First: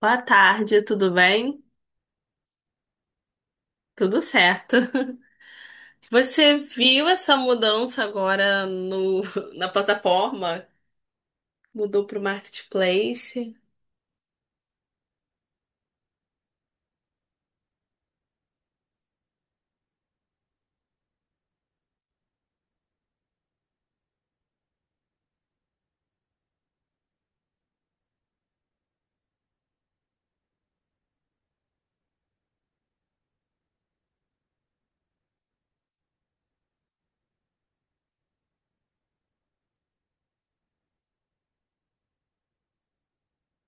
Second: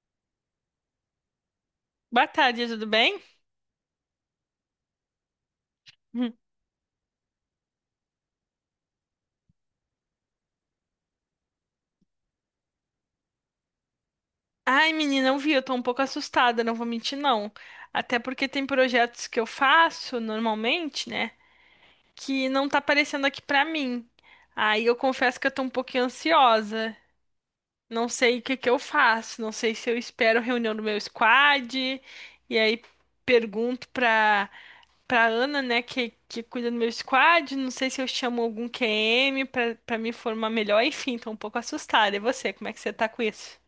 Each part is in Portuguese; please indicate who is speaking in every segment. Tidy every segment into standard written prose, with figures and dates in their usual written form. Speaker 1: Boa tarde, tudo bem?
Speaker 2: Boa tarde, tudo bem?
Speaker 1: Tudo certo.
Speaker 2: Hum.
Speaker 1: Você viu essa mudança agora no, na plataforma? Mudou para o Marketplace?
Speaker 2: Ai, menina, eu vi, eu tô um pouco assustada, não vou mentir, não. Até porque tem projetos que eu faço normalmente, né? Que não tá aparecendo aqui pra mim. Aí eu confesso que eu tô um pouquinho ansiosa. Não sei o que eu faço, não sei se eu espero a reunião do meu squad, e aí pergunto pra Ana, né, que cuida do meu squad, não sei se eu chamo algum QM pra me formar melhor, enfim, tô um pouco assustada. E você, como é que você tá com isso?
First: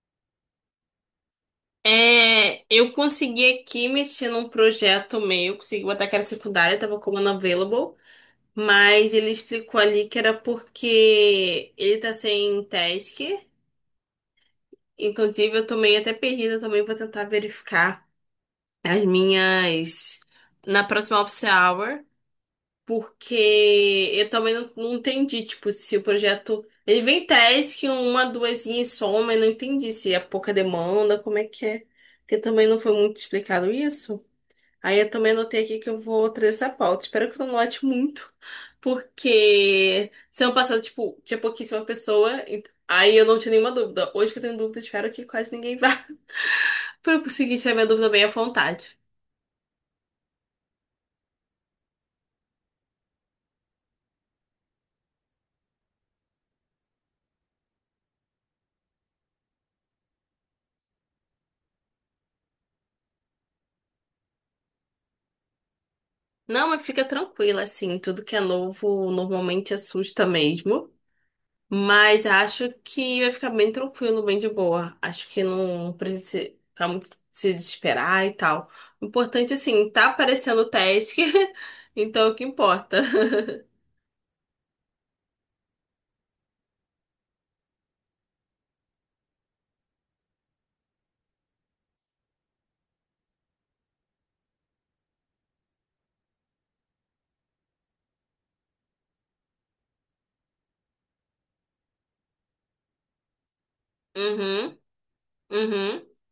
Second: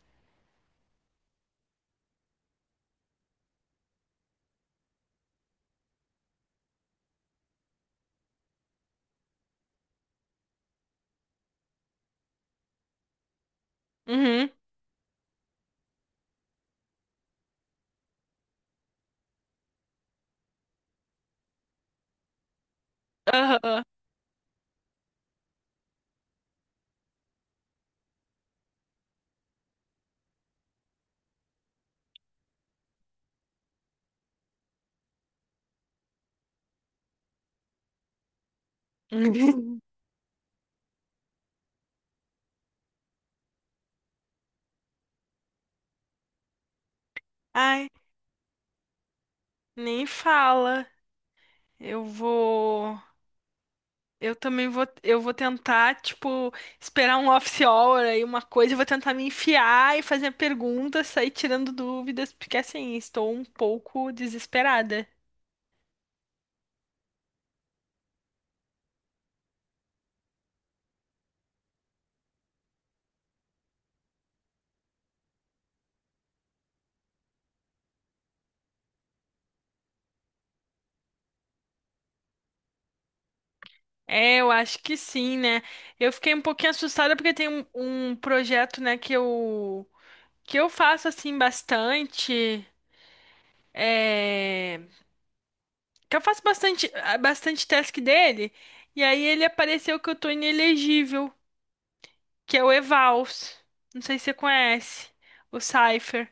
Speaker 1: É, eu consegui aqui mexer num projeto meu, consegui botar que era secundária, estava como unavailable, mas ele explicou ali que era porque ele tá sem task.
Speaker 2: Uhum.
Speaker 1: Inclusive, eu tô meio até perdida também, vou tentar verificar as minhas na próxima office hour. Porque
Speaker 2: Aham.
Speaker 1: eu também não entendi, tipo, se o projeto. Ele vem teste que uma, duas e soma, eu não entendi se é pouca demanda, como é que é. Porque também não foi muito explicado isso. Aí eu também anotei aqui que eu vou trazer essa pauta. Espero que eu não note muito, porque semana passada, tipo, tinha pouquíssima pessoa, aí eu não tinha nenhuma dúvida. Hoje que eu tenho dúvida, espero que quase ninguém vá. Pra eu conseguir tirar minha
Speaker 2: Ai,
Speaker 1: dúvida bem à vontade.
Speaker 2: nem fala. Eu vou. Eu também vou. Eu vou tentar, tipo, esperar um office hour aí, uma coisa. Eu vou tentar me enfiar e fazer perguntas, sair tirando dúvidas, porque assim, estou um pouco desesperada.
Speaker 1: Não, mas fica tranquila, assim, tudo que é novo normalmente assusta mesmo. Mas acho que vai ficar bem tranquilo, bem de boa. Acho que não precisa ficar muito se desesperar e tal. O importante, assim, tá aparecendo o teste, então é o que importa.
Speaker 2: É, eu acho que sim, né? Eu fiquei um pouquinho assustada porque tem um projeto, né, que eu faço assim bastante. É... Que eu faço bastante, bastante task dele. E aí ele apareceu que eu tô inelegível, que é o Evals. Não sei se você
Speaker 1: Uhum,
Speaker 2: conhece, o
Speaker 1: uhum,
Speaker 2: Cypher.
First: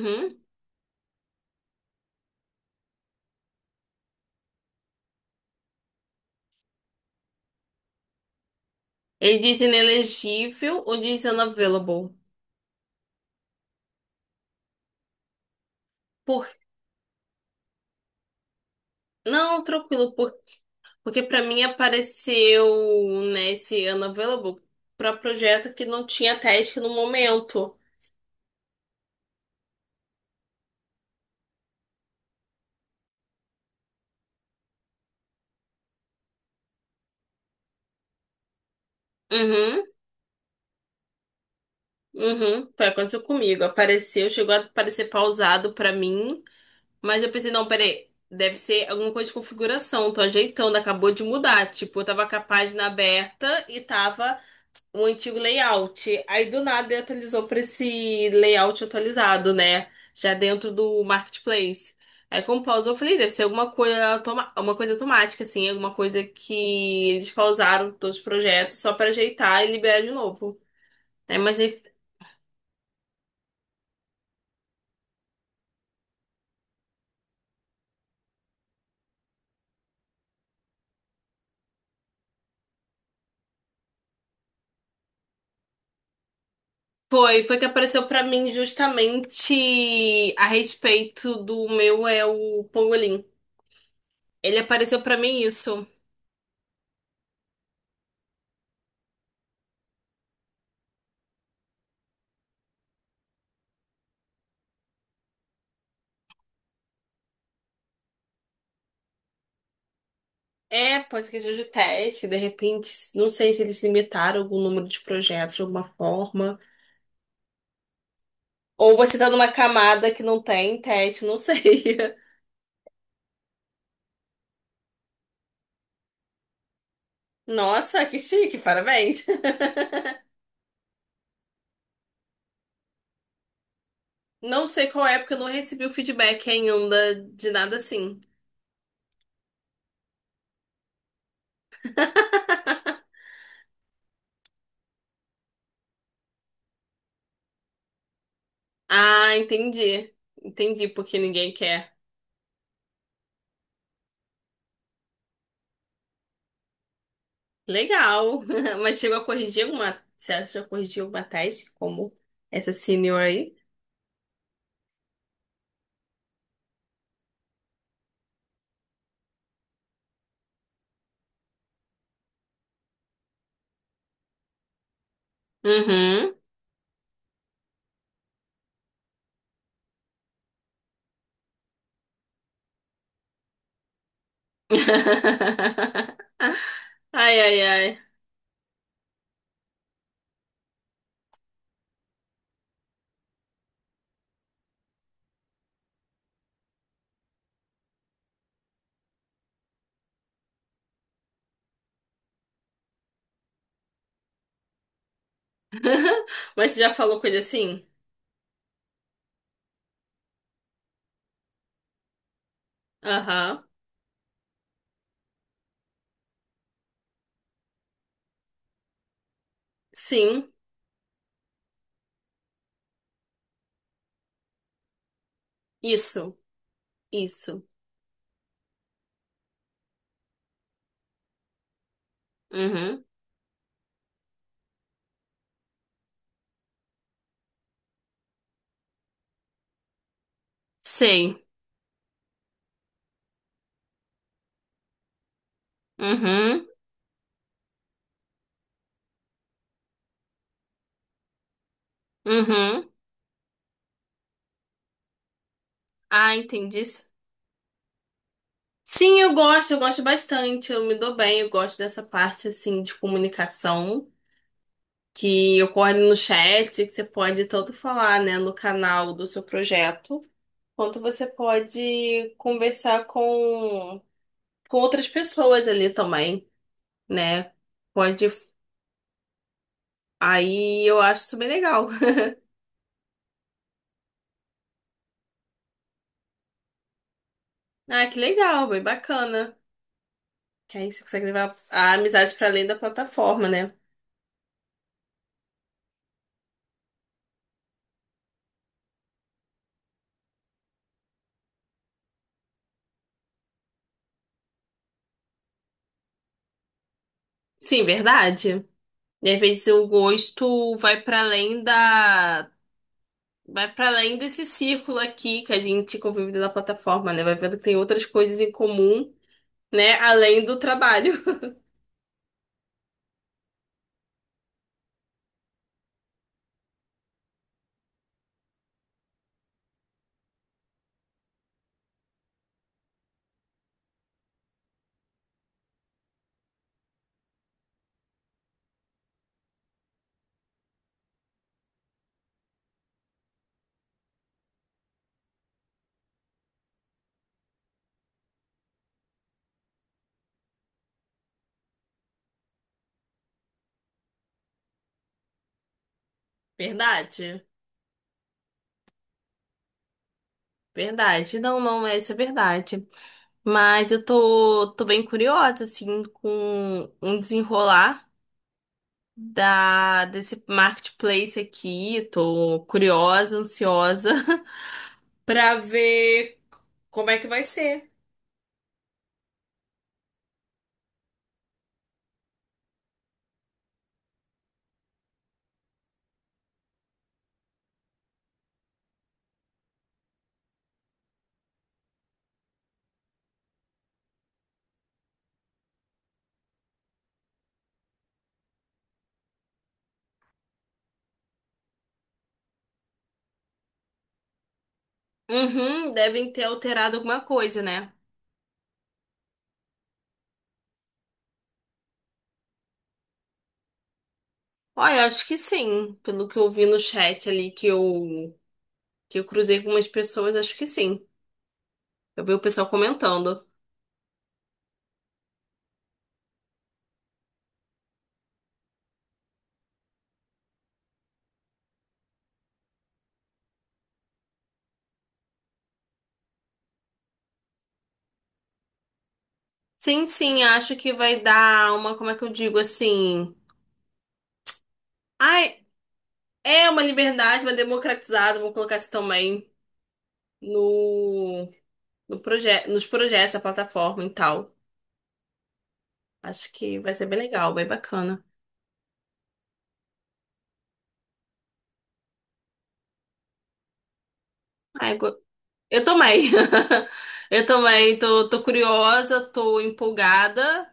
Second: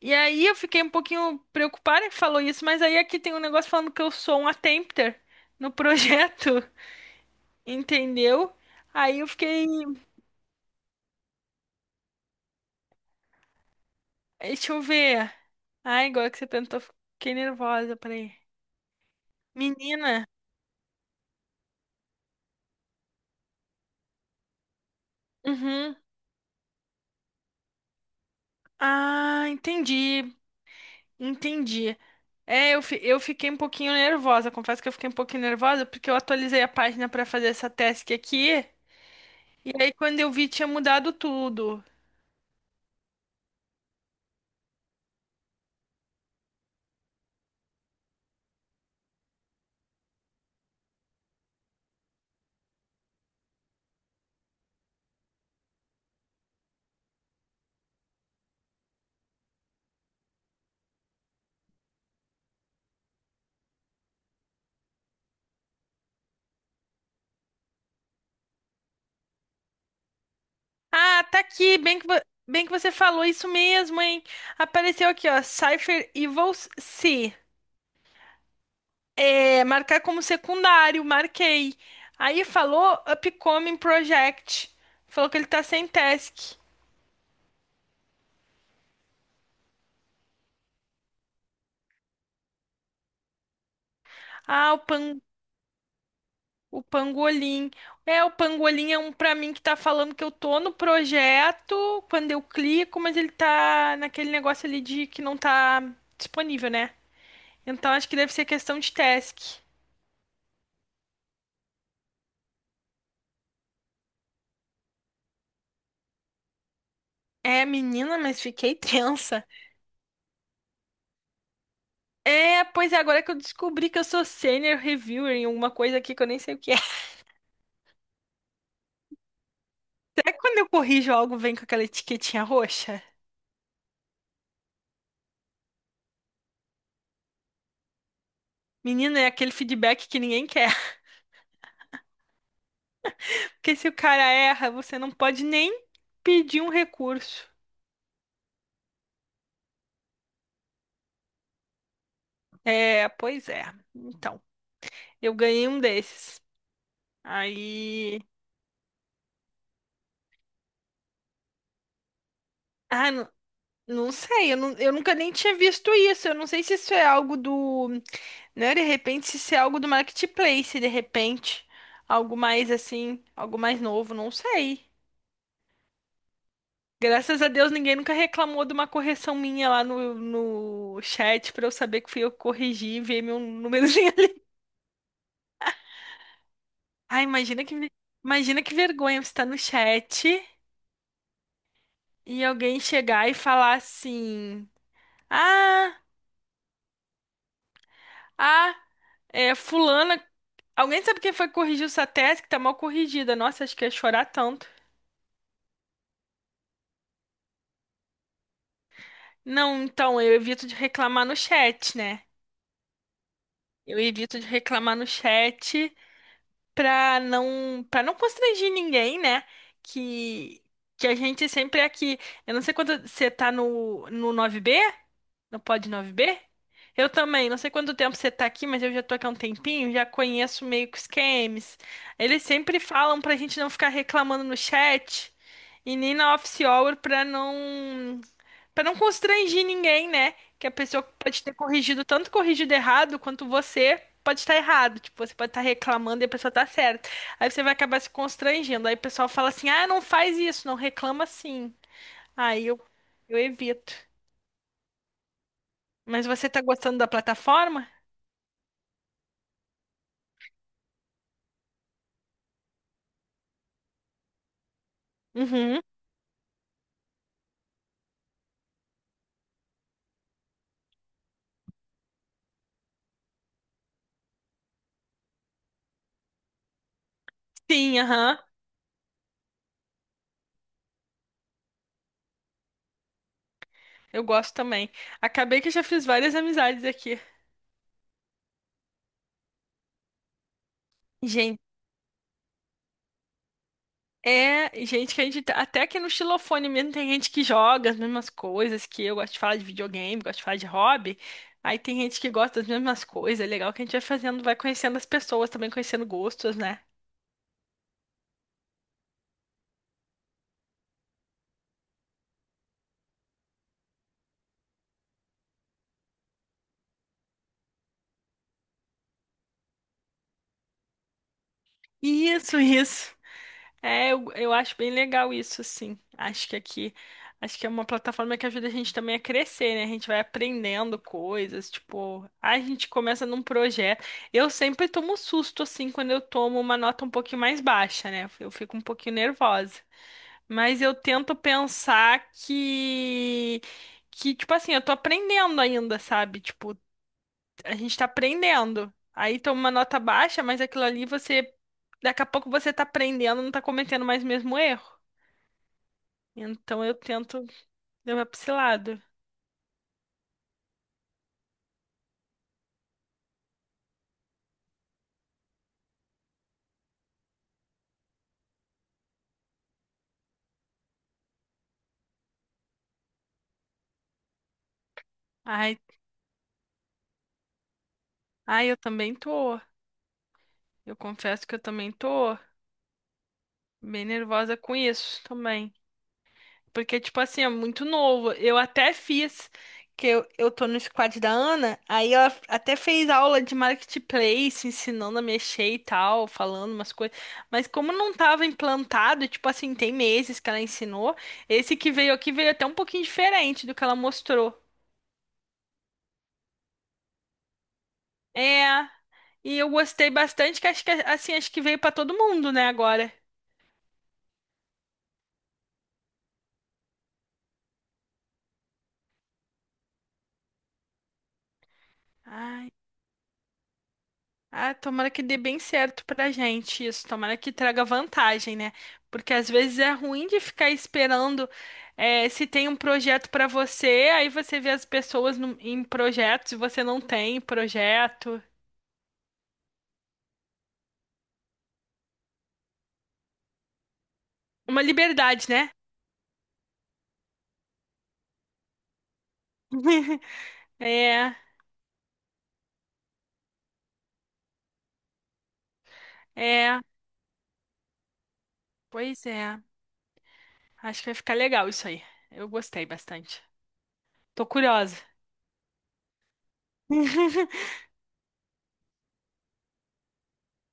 Speaker 2: E aí eu fiquei um pouquinho preocupada que falou isso, mas aí aqui tem um negócio falando que eu sou um attempter no projeto, entendeu? Aí eu
Speaker 1: Ele diz
Speaker 2: fiquei.
Speaker 1: inelegível ou diz unavailable?
Speaker 2: Deixa eu ver. Ai, agora que você
Speaker 1: Por...
Speaker 2: perguntou, fiquei nervosa, peraí.
Speaker 1: Não, tranquilo,
Speaker 2: Menina.
Speaker 1: porque pra mim apareceu, né, esse unavailable pra projeto que
Speaker 2: Uhum.
Speaker 1: não tinha teste no momento.
Speaker 2: Ah, entendi. Entendi. É, eu fiquei um pouquinho nervosa. Confesso que eu fiquei um pouquinho nervosa porque eu atualizei a página pra fazer essa task aqui. E
Speaker 1: Uhum,
Speaker 2: aí, quando eu vi, tinha mudado tudo.
Speaker 1: uhum. Foi, aconteceu comigo. Apareceu, chegou a aparecer pausado pra mim, mas eu pensei, não, peraí, deve ser alguma coisa de configuração, tô ajeitando, acabou de mudar. Tipo, eu tava com a página aberta e tava o antigo layout. Aí do nada ele atualizou para esse layout atualizado, né? Já dentro do marketplace. Aí com pausa eu falei, deve ser alguma coisa, uma coisa automática, assim, alguma coisa que eles pausaram todos os projetos só para ajeitar e liberar de novo.
Speaker 2: Ah,
Speaker 1: Aí,
Speaker 2: tá
Speaker 1: mas
Speaker 2: aqui. Bem que você falou isso mesmo, hein? Apareceu aqui, ó. Cypher Evils C. É, marcar como secundário. Marquei. Aí falou Upcoming Project. Falou que ele tá sem task.
Speaker 1: foi, foi que apareceu para mim justamente a respeito do meu é o Pangolin. Ele
Speaker 2: Ah, o
Speaker 1: apareceu para
Speaker 2: Pan.
Speaker 1: mim isso.
Speaker 2: O pangolim. É, o pangolim é um pra mim que tá falando que eu tô no projeto quando eu clico, mas ele tá naquele negócio ali de que não tá disponível, né? Então acho que deve ser questão de task.
Speaker 1: É, pode ser que seja de teste, de repente, não sei se eles limitaram algum número de projetos de alguma forma.
Speaker 2: É, menina, mas fiquei
Speaker 1: Ou você tá
Speaker 2: tensa.
Speaker 1: numa camada que não tem teste, não sei.
Speaker 2: É, pois é, agora que eu descobri que eu sou senior reviewer em alguma coisa aqui que eu nem sei o que é.
Speaker 1: Nossa, que chique, parabéns.
Speaker 2: Será que quando eu corrijo algo vem com aquela etiquetinha roxa?
Speaker 1: Não sei qual é, porque eu não recebi o feedback ainda de nada assim.
Speaker 2: Menina, é aquele feedback que ninguém quer. Porque se o cara erra, você não pode nem pedir um recurso.
Speaker 1: Ah, entendi. Entendi porque ninguém quer.
Speaker 2: É, pois é. Então, eu ganhei um desses. Aí.
Speaker 1: Legal. Mas chegou a corrigir alguma. Você acha que já corrigiu alguma tese, como essa
Speaker 2: Ah,
Speaker 1: senior
Speaker 2: não,
Speaker 1: aí?
Speaker 2: eu nunca nem tinha visto isso. Eu não sei se isso é algo do. Né, de repente, se isso é algo do Marketplace, de repente. Algo mais assim, algo mais novo, não sei.
Speaker 1: Uhum.
Speaker 2: Graças a Deus, ninguém nunca reclamou de uma correção minha lá no chat pra eu saber que fui eu que corrigi e ver meu númerozinho ali. Ai,
Speaker 1: Ai, ai,
Speaker 2: imagina que,
Speaker 1: ai.
Speaker 2: Imagina que vergonha, você tá no chat e alguém chegar e falar assim: Ah, ah, é, fulana. Alguém sabe quem foi que corrigiu essa tese que tá mal corrigida? Nossa, acho que ia chorar tanto.
Speaker 1: Mas você já falou com ele assim?
Speaker 2: Não, então, eu evito de reclamar no chat, né?
Speaker 1: Aham.
Speaker 2: Eu evito de reclamar no chat pra não constranger ninguém, né?
Speaker 1: Sim.
Speaker 2: Que, que a gente sempre é aqui. Eu não sei quando você tá no nove b. No Pod
Speaker 1: Isso.
Speaker 2: 9B? Eu também. Não
Speaker 1: Isso.
Speaker 2: sei quanto tempo você tá aqui, mas eu já tô aqui há um tempinho, já conheço meio que os games. Eles sempre
Speaker 1: Uhum.
Speaker 2: falam pra gente não ficar reclamando no chat e nem na office hour pra não para não constranger ninguém, né? Que a pessoa
Speaker 1: Sei.
Speaker 2: pode ter corrigido tanto corrigido errado quanto você pode estar errado. Tipo, você pode estar reclamando e a pessoa tá
Speaker 1: Uhum.
Speaker 2: certa. Aí você vai acabar se constrangendo. Aí o pessoal fala assim: "Ah, não faz isso, não reclama assim". Aí eu
Speaker 1: Uhum.
Speaker 2: eu evito. Mas
Speaker 1: Ah,
Speaker 2: você tá
Speaker 1: entendi.
Speaker 2: gostando da plataforma?
Speaker 1: Sim, eu gosto bastante. Eu me dou bem, eu gosto dessa parte assim de comunicação que
Speaker 2: Uhum.
Speaker 1: ocorre no chat, que você pode tanto falar, né, no canal do seu projeto, quanto você pode conversar com outras pessoas ali também, né?
Speaker 2: Sim,
Speaker 1: Pode.
Speaker 2: aham.
Speaker 1: Aí eu acho isso bem legal.
Speaker 2: Eu gosto também. Acabei que já fiz várias amizades aqui.
Speaker 1: Ah, que legal, bem bacana. Que aí você consegue levar
Speaker 2: Gente,
Speaker 1: a amizade para além da plataforma, né?
Speaker 2: é gente que a gente. Até aqui no xilofone mesmo tem gente que joga as mesmas coisas que eu. Gosto de falar de videogame, gosto de falar de hobby. Aí tem gente que gosta das mesmas coisas. É legal que a gente vai fazendo, vai conhecendo as pessoas, também conhecendo gostos, né?
Speaker 1: Sim, verdade. E às vezes o gosto vai para além da. Vai para além desse círculo aqui que a gente convive na plataforma, né? Vai vendo que tem outras coisas em comum, né? Além do trabalho.
Speaker 2: Isso, isso. É, eu acho bem legal isso, assim. Acho que aqui, acho que é uma plataforma que ajuda a gente também a crescer, né? A gente vai aprendendo coisas, tipo, a gente começa num projeto. Eu sempre tomo susto, assim, quando eu tomo uma nota um pouquinho mais baixa, né? Eu fico um pouquinho nervosa. Mas eu tento pensar tipo assim, eu tô aprendendo ainda, sabe? Tipo, a gente tá aprendendo. Aí toma uma nota baixa, mas aquilo ali você. Daqui a pouco você tá aprendendo, não tá cometendo mais o mesmo erro. Então eu tento
Speaker 1: Verdade.
Speaker 2: levar pra esse lado.
Speaker 1: Verdade. Não, não, essa é verdade. Mas eu tô, tô bem curiosa, assim, com um desenrolar. Da desse marketplace aqui. Tô curiosa, ansiosa pra
Speaker 2: Ai,
Speaker 1: ver como é que vai ser.
Speaker 2: eu também tô. Eu confesso que eu também tô bem nervosa com isso também. Porque, tipo assim, é muito novo. Eu até fiz, eu tô no squad da Ana, aí ela até fez aula de marketplace, ensinando a mexer e tal, falando umas coisas. Mas como não tava implantado, tipo assim, tem meses que ela ensinou, esse que veio aqui veio até um pouquinho diferente do que ela mostrou.
Speaker 1: Uhum, devem ter alterado alguma coisa, né?
Speaker 2: É, e eu gostei bastante, que acho que, assim, acho que veio pra todo mundo, né, agora.
Speaker 1: Olha, eu acho que sim. Pelo que eu vi no chat ali que eu cruzei com umas pessoas, acho que sim. Eu vi o pessoal
Speaker 2: Ai.
Speaker 1: comentando.
Speaker 2: Ah, tomara que dê bem certo pra gente isso, tomara que traga vantagem, né? Porque às vezes é ruim de ficar esperando se tem um projeto pra você, aí você vê as pessoas em projetos e você não tem projeto.
Speaker 1: Sim, sim, acho que vai dar uma, como é que eu digo assim?
Speaker 2: Uma liberdade,
Speaker 1: Ai,
Speaker 2: né?
Speaker 1: é uma liberdade, uma democratizada, vou colocar isso também
Speaker 2: É,
Speaker 1: no no proje nos projetos da plataforma e tal. Acho que
Speaker 2: é,
Speaker 1: vai ser bem legal, bem bacana.
Speaker 2: pois é. Acho que vai ficar legal isso aí. Eu gostei bastante. Tô curiosa.
Speaker 1: Ai, eu também. Eu também tô, tô curiosa, tô empolgada.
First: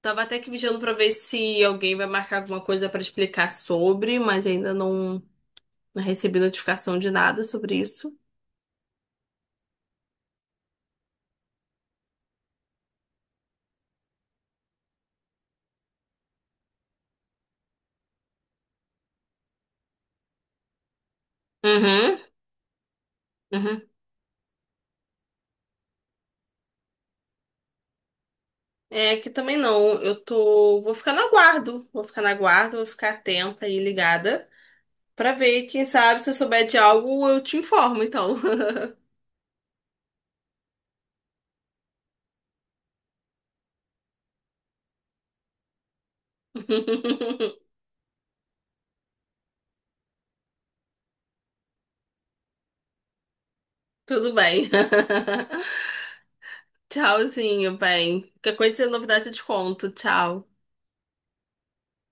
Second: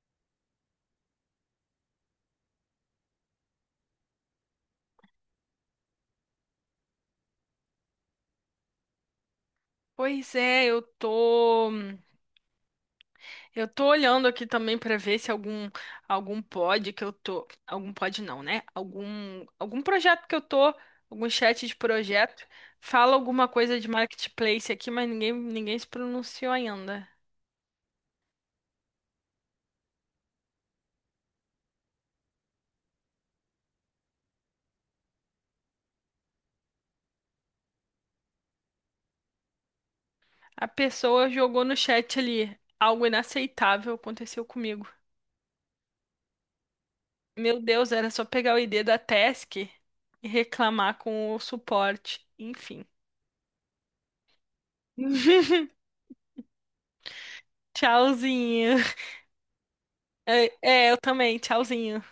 Speaker 1: Tava até que vigiando pra ver se alguém vai marcar alguma coisa pra explicar sobre, mas ainda não, não recebi notificação de nada sobre isso.
Speaker 2: Pois é, eu tô. Eu tô olhando aqui também pra ver se algum pod que eu tô, algum pod não, né? Algum projeto que eu tô, algum chat de
Speaker 1: Uhum,
Speaker 2: projeto fala alguma coisa
Speaker 1: uhum.
Speaker 2: de marketplace aqui, mas ninguém se pronunciou ainda.
Speaker 1: É que também não. Eu tô. Vou ficar no aguardo. Vou ficar na guarda, vou ficar atenta e ligada. Pra ver, quem sabe, se eu souber de algo, eu te informo, então.
Speaker 2: A pessoa jogou no chat ali algo inaceitável aconteceu comigo. Meu Deus, era só pegar o ID da task e reclamar com o suporte. Enfim.
Speaker 1: Tudo bem. Tchauzinho, bem. Qualquer
Speaker 2: Tchauzinho.
Speaker 1: coisa, novidade eu te conto. Tchau.
Speaker 2: É, é, eu também. Tchauzinho.